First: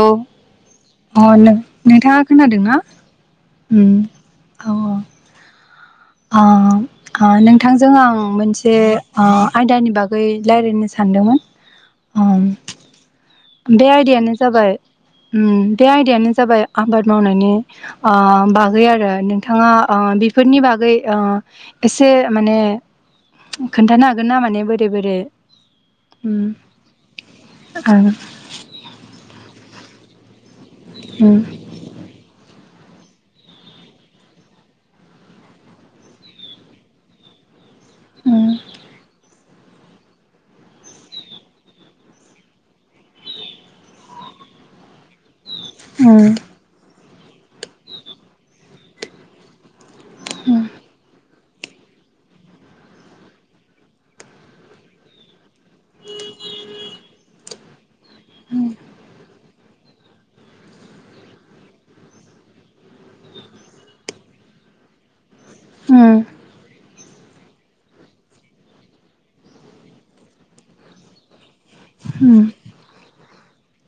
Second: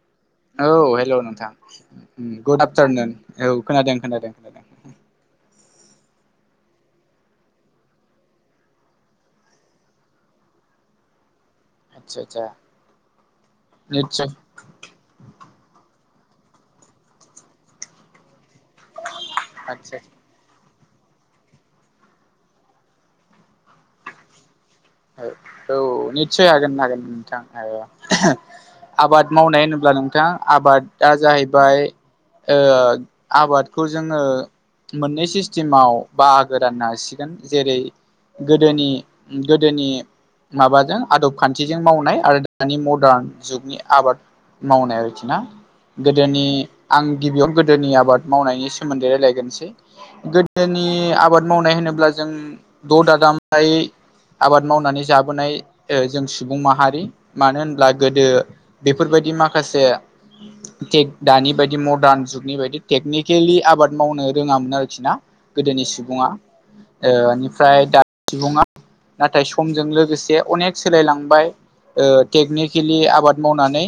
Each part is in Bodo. औ औ हेलौ अ नोंथां नों-नोंथाङा गुड खोनादोंना? आफ्टारनुन औ खोनादों खोनादों खोनादों अ अ नोंथांजों आं मोनसे अ आयदानि बागै रायज्लायनो सानदोंमोन आदसा आदसा अम बे निसय आयदायानो जाबाय उम बे आयदायानो जाबाय आबाद मावनायनि ओ बागै आरो नोंथाङा ओ आदसा बेफोरनि बागै ओ एसे माने खोन्थानो हागोन ना माने बो औ औ निसय हागोन हागोन नोंथां। ओं आबाद मावनाय होनोब्ला नोंथां आबादा जाहैबाय ओ आबादखौ जोङो मोननै सिस्टेमाव बाहागो राननो हासिगोन जेरै उम गोदोनि गोदोनि माबाजों आदब खान्थिजों मावनाय आरो दानि मडार्न जुगनि आबाद मावनाय आरोखि ना उम गोदोनि आं गिबियावनो गोदोनि आबाद मावनायनि सोमोन्दै रायलायगरोनोसै गोदोनि आबाद मावनाय होनोब्ला जों द' दादामब्लायै आबाद मावनानै जाबोनाय ओ जों सुबुं माहारि मानो होनब्ला गोदो बेफोरबायदि माखासे [inaudible] टेक दानि बायदि मदार्न जुगनि बायदि टेकनिकेलि आबाद मावनो रोङामोन आरोखि ना? गोदोनि उम सुबुङा ओ इनिफ्राय दानि सुबुङा नाथाय समजों लोगोसे अनेक सोलायलांबाय ओ उम टेकनिकेलि आबाद मावनानै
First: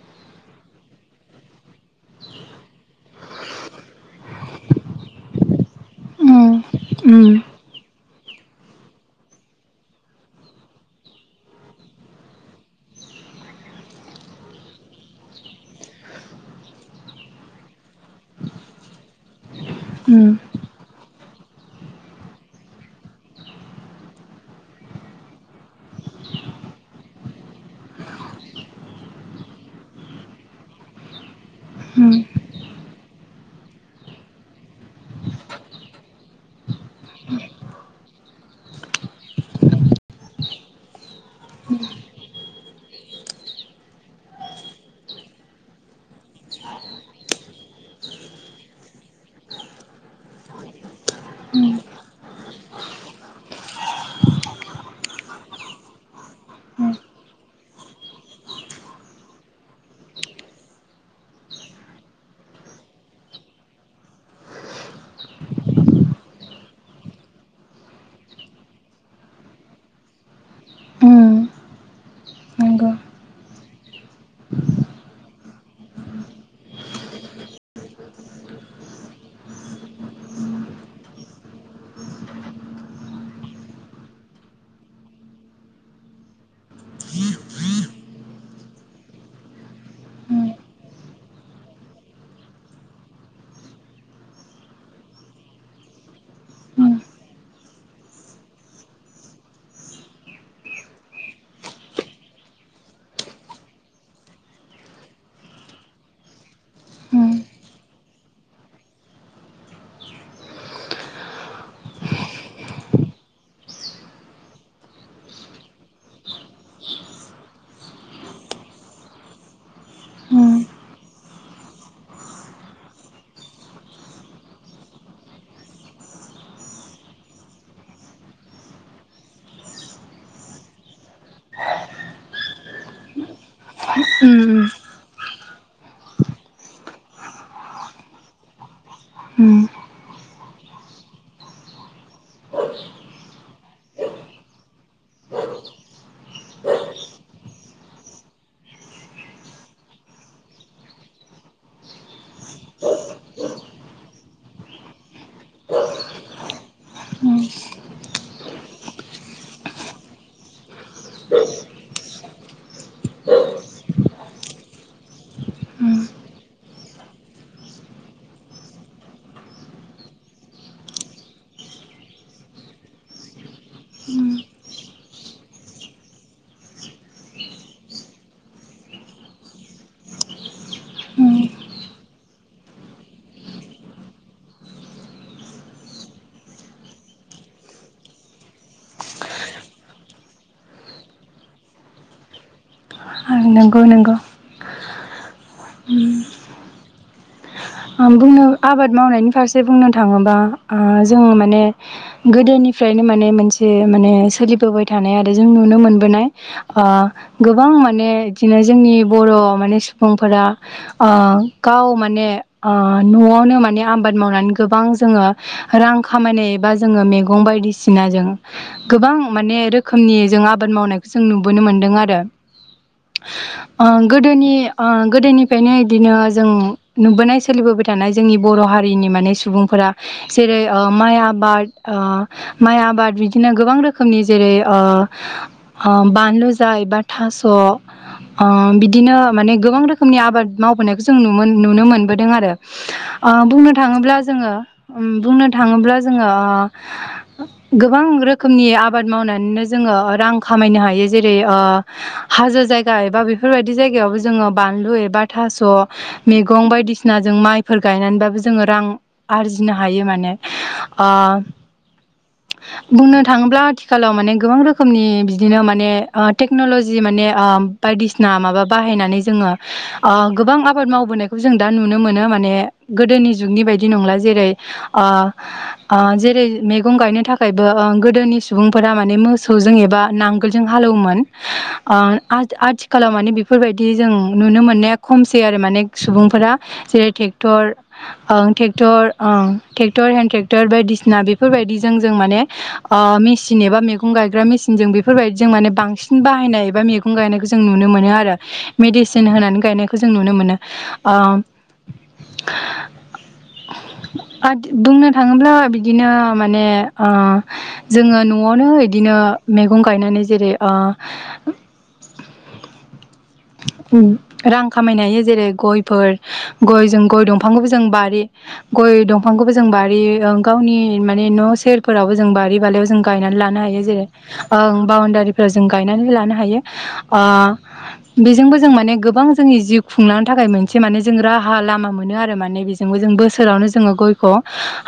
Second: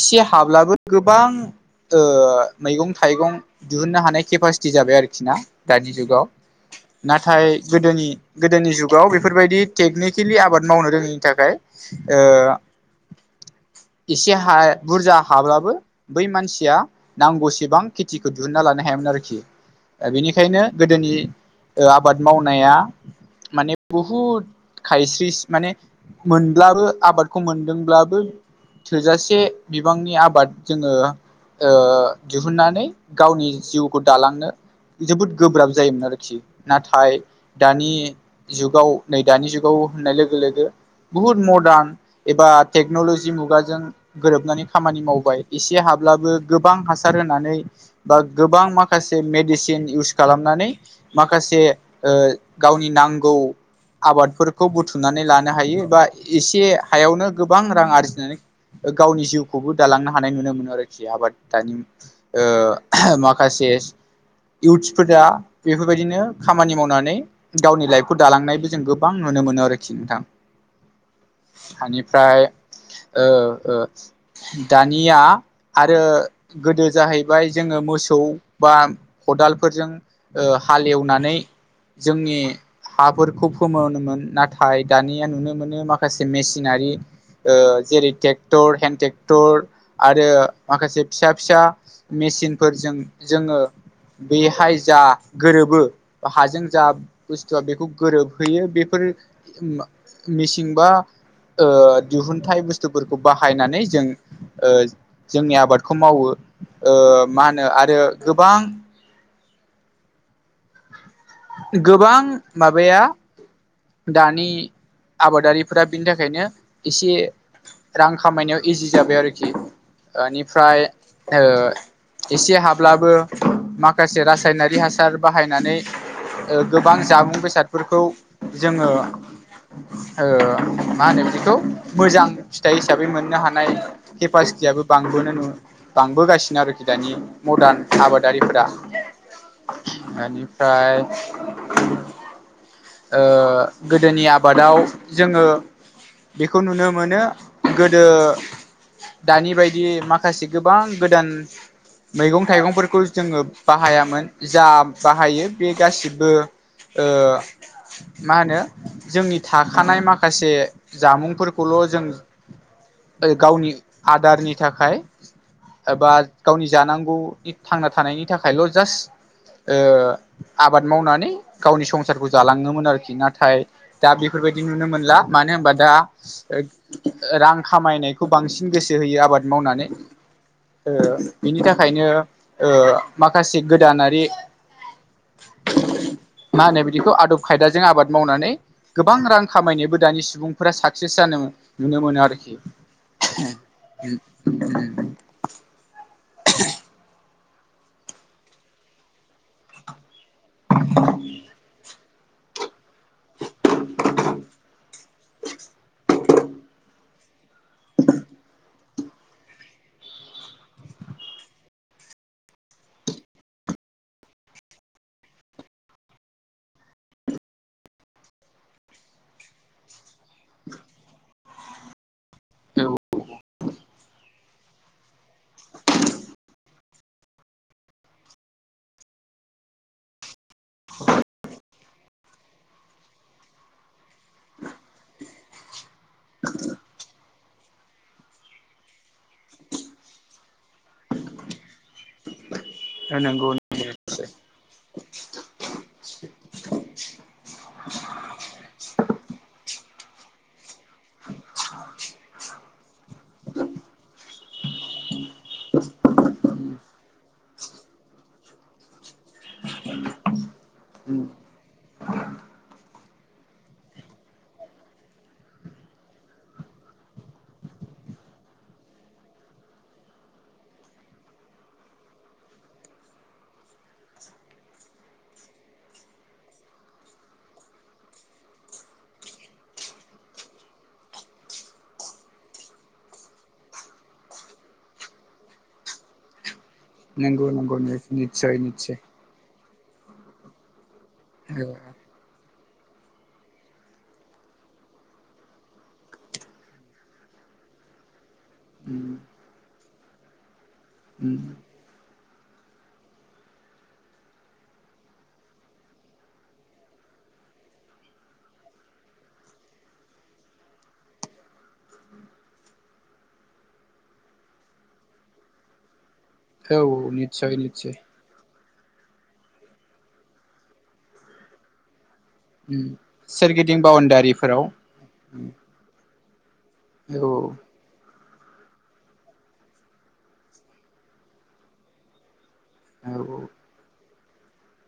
इसे हाब्लाबो गोबां ओ मैगं थाइगं दिहुननो हानाय केपासिटि जाबाय आरोखि ना दानि जुगाव। उम उम नाथाय गोदोनि गोदोनि जुग जुगाव बेफोरबादि टेकनिकेलि आबाद मावनो रोङैनि थाखाय ओ इसे हा बुरजा हाब्लाबो बै मानसिया नांगौसेबां खेथिखौ दिहुनन्ना लानो हायामोन आरोखि। दा उम बेनिखायनो गोदोनि ओ आबाद मावनाया बुहुद खायस्रिस माने मोनब्लाबो आबादखौ मोनदोंब्लाबो थोजासे बिबांनि आबाद जोङो ओ उम दिहुननानै गावनि जिउखौ दालांनो जोबोद गोब्राब जायोमोन आरोखि नाथाय दानि जुगाव नै दानि जुगाव होननाय लोगो लोगो बुहुद मदार्न एबा टेक्नलजि मुगाजों गोरोबनानै खामानि मावबाय एसे हाब्लाबो गोबां हासार होनानै बा गोबां माखासे मेडिसिन इउस खालामनानै माखासे ओ गावनि नांगौ आबादफोरखौ बुथुमनानै लानो हायो एबा एसे उम हायावनो गोबां रां आरजिनानै गावनि जिउखौबो दालांनो हानाय नुनो मोनो आरोखि आबाद दानि ओ माखासे इउथ्सफोरा बेफोरबायदिनो खामानि मावनानै गावनि लाइफ खौ दालांनायबो जों गोबां नुनो मोनो आरोखि नोंथां। उम हानिफ्राय नंगौ ओ ओ दानिया आरो गोदो जाहैबाय जोङो मोसौ बा खदालफोरजों ओ हालेवनानै जोंनि हाफोरखौ फोमोनोमोन नाथाय दानिया नुनो मोनो माखासे मेसिनारि अ जेरै ट्रेक्टर हेन्द ट्रेक्टर आरो उम माखासे फिसा फिसा मिसिनफोरजों जोङो बेहाय जा गोरोबो हाजों जा उम जहा बेखौ गोरोबहैयो बेफोर मिसिंबा ओ दिहुनथाइ बुस्थुफोरखौ बाहायनानै जों ओ जोंनि आबादखौ मावो ओ उम मा होनो आरो गोबां गोबां माबाया दानि आबादारिफोरा बिनि थाखायनो एसे रां खामायनायाव इजि जाबाय आरोखि उम ओनिफ्राय ओ एसे हाब्लाबो माखासे रासायनारि हासार बाहायनानै ओ गोबां जामुं बेसादफोरखौ जोङो ओ मा होनो बिदिखौ मोजां फिथाइ हिसाबै मोननो हानाय नाय उम केपासितियाबो बांबोदों बांबोगासिनो आरोखि दानि मरदान आबादारिफोरा उम ओनिफ्राय ओ गोदोनि आबादाव जोङो बेखौ नुनो मोनो गोदो दानि बायदि माखासे गोबां गोदान मैगं थाइगंफोरखौ जोङो बाहायामोन जा बाहायो बे गासिबो ओ उम मा होनो जोंनि थाखानाय माखासे जामुंफोरखौल' जों गावनि आदारनि थाखाय उम एबा गावनि जानांगौनि थांना थानायनि थाखायल' जास्ट ओ आबाद मावनानै गावनि संसारखौ जालाङोमोन आरोखि नाथाय दा बेफोरबायदि दि नुनो मोनला मानो होनबा दा रां खामायनायखौ बांसिन गोसो होयो आबाद मावनानै ओ उम बिनि थाखायनो ओ माखासे गोदानारि [inaudible] मा होनो बिदिखौ आदब खायदाजों आबाद मावनानै गोबां रां खामायनायबो दानि सुबुंफोरा साक्सेस जानो नुनो मोनो आरोखि नंगौ नंगौ [unintelligible] बुंनो आबाद मावनायनि फारसे बुंनो थाङोबा उम जोंङो माने गोदोनिफ्रायनो माने मोनसे माने सोलिबोबाय थानाय आरो जों नुनो मोनबोनाय ओ गोबां माने बिदिनो जोंनि बर' माने सुबुंफोरा ओ गाव माने ओ न'आवनो माने आबाद मावनानै गोबां जोङो रां खामायनाय एबा जोङो मैगं बायदिसिनाजों गोबां माने रोखोमनि जों आबाद मावनायखौ जों नुबोनो मोनदों आरो। ओ गोदोनि ओ गोदोनिफ्रायनो बिदिनो जों नुबोनाय सोलिबोबाय थानाय जोंनि बर' हारिनि माने सुबुंफोरा जेरै ओ माइ आबाद ओ माइ आबाद बिदिनो गोबां रोखोमनि जेरै ओ ओ बानलु जा एबा थास' ओ बिदिनो माने गोबां रोखोमनि आबाद मावबोनायखौ जों नुनो नुनोमोनबो दों आरो औ ओ नंगौ बुंनो नंगौ थाङोब्ला निसय जोङो उम बुंनो थाङोब्ला जोङो ओ गोबां रोखोमनि आबाद मावनानैनो जोङो रां खामायनो हायो जेरै ओ हाजो जायगा एबा बेफोरबायदि जायगायावबो जोङो बानलु एबा थास' मैगं बायदिसिना नाजों माइफोर गायनानैबाबो जोङो रां आरजिनो हायो माने। ओ बुंनो थाङोब्ला आथिखालाव माने गोबां रोखोमनि बिदिनो माने ओ टेक्न'लजि माने ओ बायदिसिना माबा बाहायनानै जोङो ओ गोबां आबाद मावबोनायखौ जों दा नुनो मोनो माने गोदोनि जुगनि बायदि नंला जेरै ओ ओ जेरै मैगं गायनो थाखायबो ओ गोदोनि सुबुंफोरा माने मोसौजों एबा नांगो लजों हाल एवोमोन ओ आ-आथिखालाव माने बेफोरबायदि जों नुनो मोननाया खमसै आरो माने सुबुंफोरा जेरै नंगौ टेक्टर, नंगौ ओ निसय टेक्टर ओ टेक्टर हेनड टेक्टर बायदिसिना बि बेफोरबायदिजों निसय जों माने ओ मेसिन एबा मैगं गायग्रा मेसिनजों बेफोरबायदि जों माने बांसिन बाहायनाय एबा मैगं गायनायखौ जों नुनो मोनो आरो मेडिसिन होनानै गायनायखौ जों नुनो मोनो। ओ ओ बुंनो थाङोब्ला बिदिनो माने ओ जोङो न'आवनो इदिनो मैगं गायनानै जेरै ओ रां खामायनो हायो जेरै गयफोर औ गयजों गय निस्सय दंफांखौबो जों निस्सय बारि गय दंफांखौबो जों बारि गावनि माने न' सेरफोरावबो जों बारि बालायाव उम जों गायनानै लानो सोरगिदिं हायो जेरै बाउणडारिफोराव ओं बाउण्डारिफोराव जों गायनानै लानो हायो। ओ औ औ बेजोंबो जों माने गोबां जोंनि जिउ खुंलांनो थाखाय मोनसे माने जों राहा लामा मोनो आरो माने बे जोंबो जों औ बोसोरावनो जोङो गय खौ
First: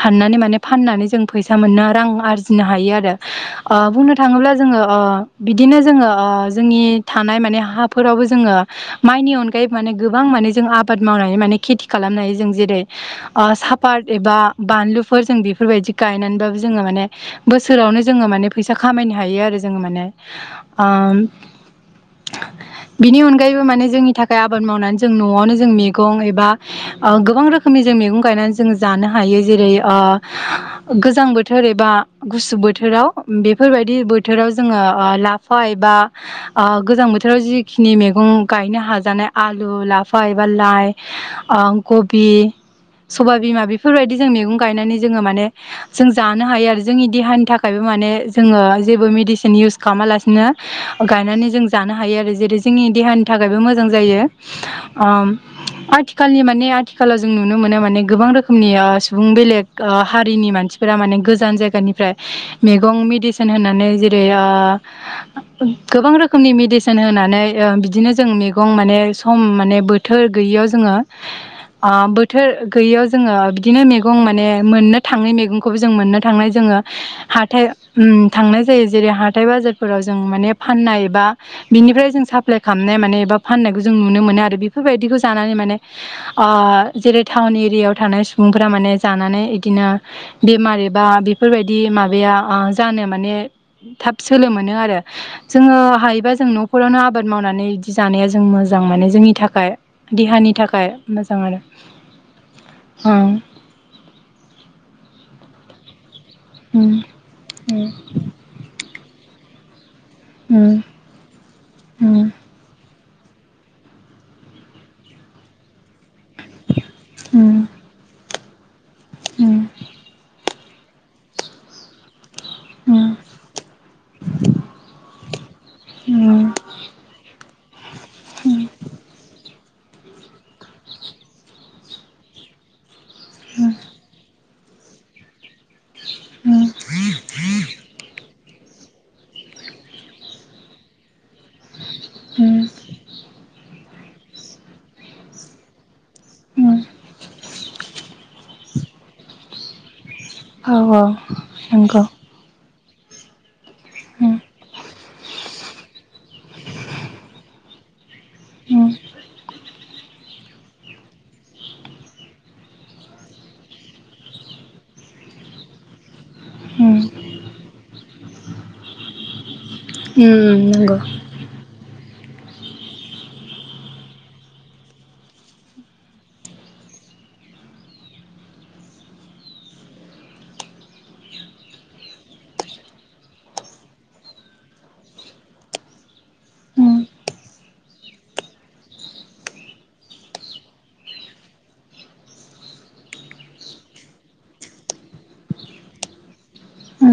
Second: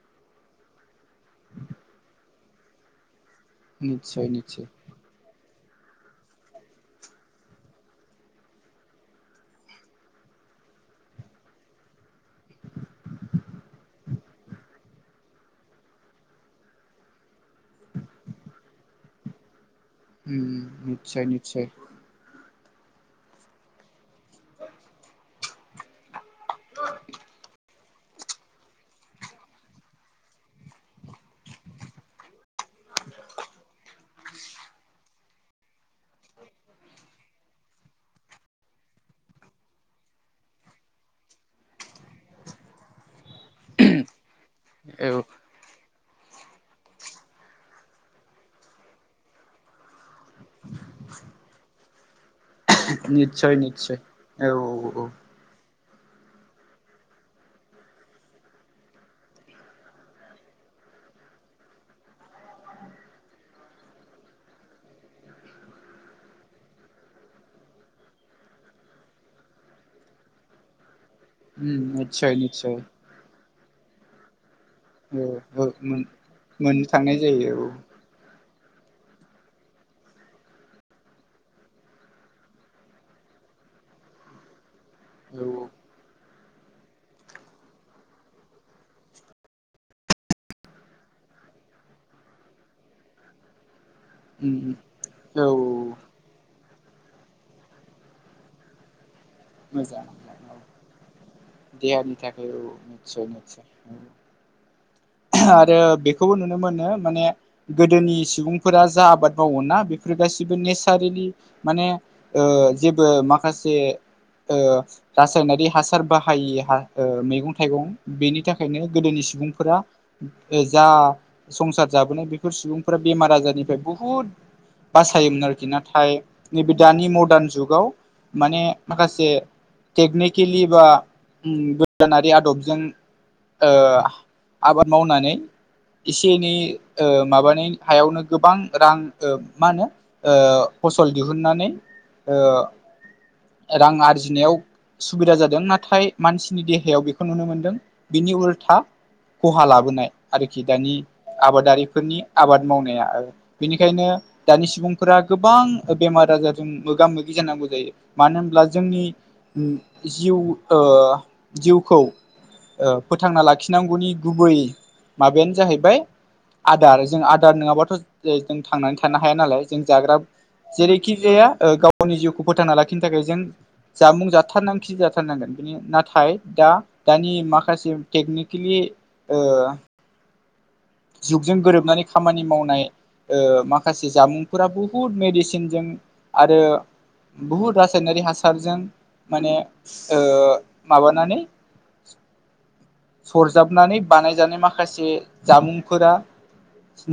हाननानै माने फाननानै जों फैसा मोननो रां आरजिनो हायो आरो। ओ बुंनो निस्सय थाङोब्ला निस्सय जोङो ओ बिदिनो जोङो ओ जोंनि थानाय माने हाफोरावबो जोङो माइनि अनगायैबो माने गोबां माने जों आबाद मावनानै माने खेथि खालामनो हायो जों जेरै ओ सापात एबा बानलुफोर जों बेफोरबायदि गायनानैबाबो जोङो माने बोसोरावनो जोङो माने फैसा खामायनो हायो आरो जोङो माने। उम ओम निस्सय निस्सय। बिनि अनगायैबो माने जोंनि थाखाय आबाद मावनानै जों न'आवनो मैगं एबा ओ गोबां रोखोमनि जों मैगं गायनानै जों जानो हायो जेरै ओ गोजां बोथोर एबा गुसु बोथोराव बेफोरबायदि बोथोराव जोङो ओ ला लाफा एबा ओ गोजां बोथोराव जिखिनि मैगं गायनो हाजानाय आलु लाफा ए बा लाइ ओ खबि सबाइ बिमा बेफोरबायदि जों मैगं गायनानै जोङो औ माने जों जानो हायो आरो जोंनि देहानि थाखायबो माने जोङो जेबो मेडिसिन इउस खालामालासिनो गायनानै जों जानो हायो आरो जेरै जोंनि देहानि निस्सय थाखायबो मोजां निस्सय जायो। औ औ ओ आथिखालनि माने आथिखालाव जों नुनो मोनो माने गोबां रोखोमनि ओ सुबुं बेलेग हारिनि मानसि फोरा माने गोजान जायगानिफ्राय मैगं मेडिसिन होनानै जेरै ओ गोबां रोखोमनि मेडिसिन होनानै ओ बिदिनो जों मैगं माने सम माने बोथोर गैयैयाव जोङो उम ओ निस्सय बोथोर निस्सय गैयैयाव जोङो बिदिनो मैगं माने मोननो औ थाङै औ मैगंखौबो जों मोन मोननो थांनाय जोङो मोननो थांनाय जायो हाथाय औ उम थांनाय जायो जेरै हाथाय बाजारफोराव जों माने फाननाय एबा बिनिफ्राय जों साप्लााय खालामनाय माने एबा फाननायखौ जों नुनो मोनो आरो बेफोरबायदिखौ औ जानानै माने जेरै टाउन एरियायाव थानाय सुबुंफोरा माने जानानै इदिनो बेमार एबा बेफोरबायदि माबाया जानो माने थाब सोलो उम मोनो उम आरो औ जोङो औ हायोबा जों न' न'खरावनो आबाद मावनानै बिदि जानाया जों मोजां माने जोंनि थाखाय मोजां देहानि थाखाय मोजां आरो देहानि थाखाय औ निसय निसय आरो बेखौबो नुनो मोनो माने गोदोनि सुबुंफोरा जा आबाद मावो ना बे बे गासिबो नेचारेलि माने ओ ओ माखासे ओ रासायनारि हासार बाहायि ओ मैगं थाइगं बेनि थाखायनो गोदोनि सुबुंफोरा जा संसार जाबोनाय बेफोर सुबुंफोरा बेमार आजारनिफ्राय बुहुद बासायोमोन आरोखि नाथाय नैबे दानि मडार्न जुगाव माने माखासे टेकनिकेलि आदबजों ओ आबाद मावनानै एसे एनै ओ माबानि हायावनो गोबां रां ओ मा होनो ओ फसल दिहुननानै ओ। रां आरजिनायाव सुबिदा जादों नाथाय मानसिनि देहायाव बेखौ नुनो मोनदों बिनि उल्था खहा लाबोनाय आरोखि दानि नंगौ आबादारिफोरनि आबाद मावनाया बेनिखायनो दानि सुबुं फोरा गोबां बेमार आजारजों मोगा मोगि जानांगौ जायो मानो होनब्ला जोंनि जिउ ओ जिउखौ फोथांना लाखिनांगौनि गुबै माबायानो जाहैबाय आदार जों आदार नङाबाथ' जों थांनानै थानो हाया नालाय जों जाग्रा जेरैखि जाया ओ गावनि जिउखौ फोथांना लाखिनो थाखाय जों जामुं जाथारनांग खि जाथारनांगोन नाथाय दा दानि माखासे टेकनिकेलि ओ जुगजों गोरोबनानै खामानि मावनाय ओ माखासे जामुंफोरा बुहुद मेडिसिनजों आरो उम बुहुद रासायनारि हासारजों माने ओ माबानानै सरजाबनानै बानायजानाय माखासे जामुंफोरा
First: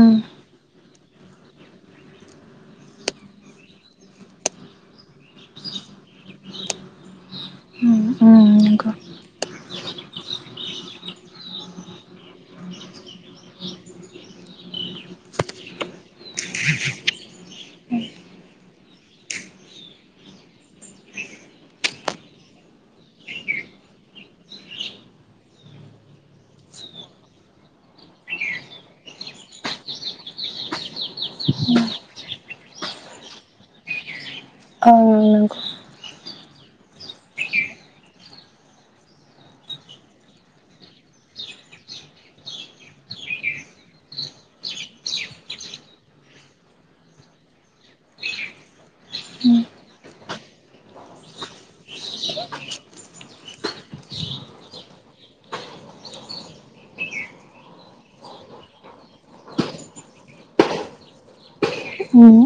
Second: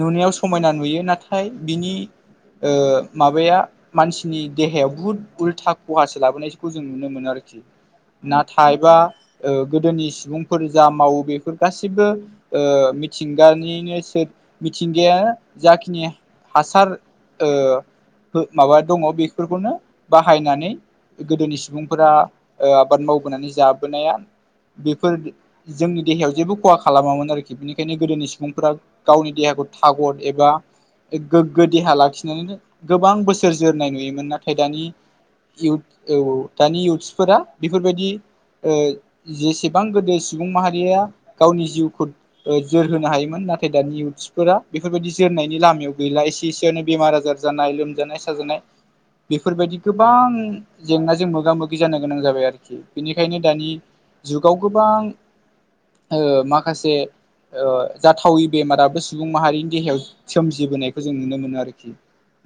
नुनायाव सयाना नुयो नाथाय बिनि ओ माबाया मानसिनि देहायाव बुहुत उल्था खहासो लाबोनायखौ जों नुनो मोनो आरोखि नंगौ नाथायबा ओ गोदोनि सुबुं फोर जा मावो बेफोर गासिबो ओ मिथिंगानिनो सोर मिथिंगाया जाखिनि हासार ओ हो माबा दङ बिफोरखौनो बाहायनानै गोदोनि सुबुंफोरा ओ आबाद मावबोनानै जाबोनाया बेफोर जोंनि देहायाव जेबो खहा खालामामोन आरोखि बेनिखायनो गोदोनि सुबुंफोरा गावनि देहाखौ थागर एबा गोगो देहा लाखिनानैनो गोबां बोसोर जोरनाय नुयोमोन नाथाय दानि इउसद औ औ दानि इुथ्सफोरा बेफोरबायदि ओ जेसेबां गोदो सुबुं माहारिया गावनि जिउखौ ओ जोरहोनो हायोमोन नाथाय दानि इउथस सिफोरा बेफोरबायदि जोरनायनि लामायाव गैला एसे एसेयनो बेमार आजार जानाय लोमजानाय साजानाय बिफोरबायदि गोबां जेंनाजों मोगा मोगि जानो गोनां जाबाय आरोखि बेनिखायनो दानि जुगाव गोबां ओ माखासे ओ जाथावै बेमाराबो सुबुं माहारिनि देहायाव सोमजिबोनायखौ जों नुनो मोनो आरो खि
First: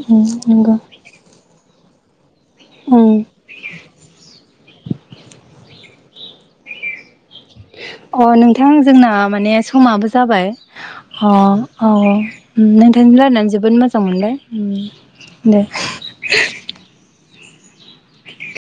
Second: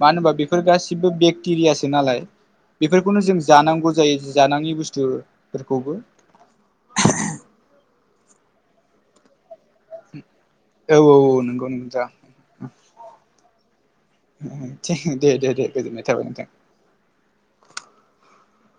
मानो होनबा बेफोर नंगौ गासिबो बे क्टेरियासो नालाय उम बेफोरखौनो जों जानांगौ जायो जि जानाङि बुस्थुफोरखौबो अ नोंथां जोंना माने समाबो जाबाय। औ औ अ औ नंगौ अ नोंथां नोंथांजों रायलायनानै जोबोद मोनबाय ओम। दे दे दे गोजोनबाय।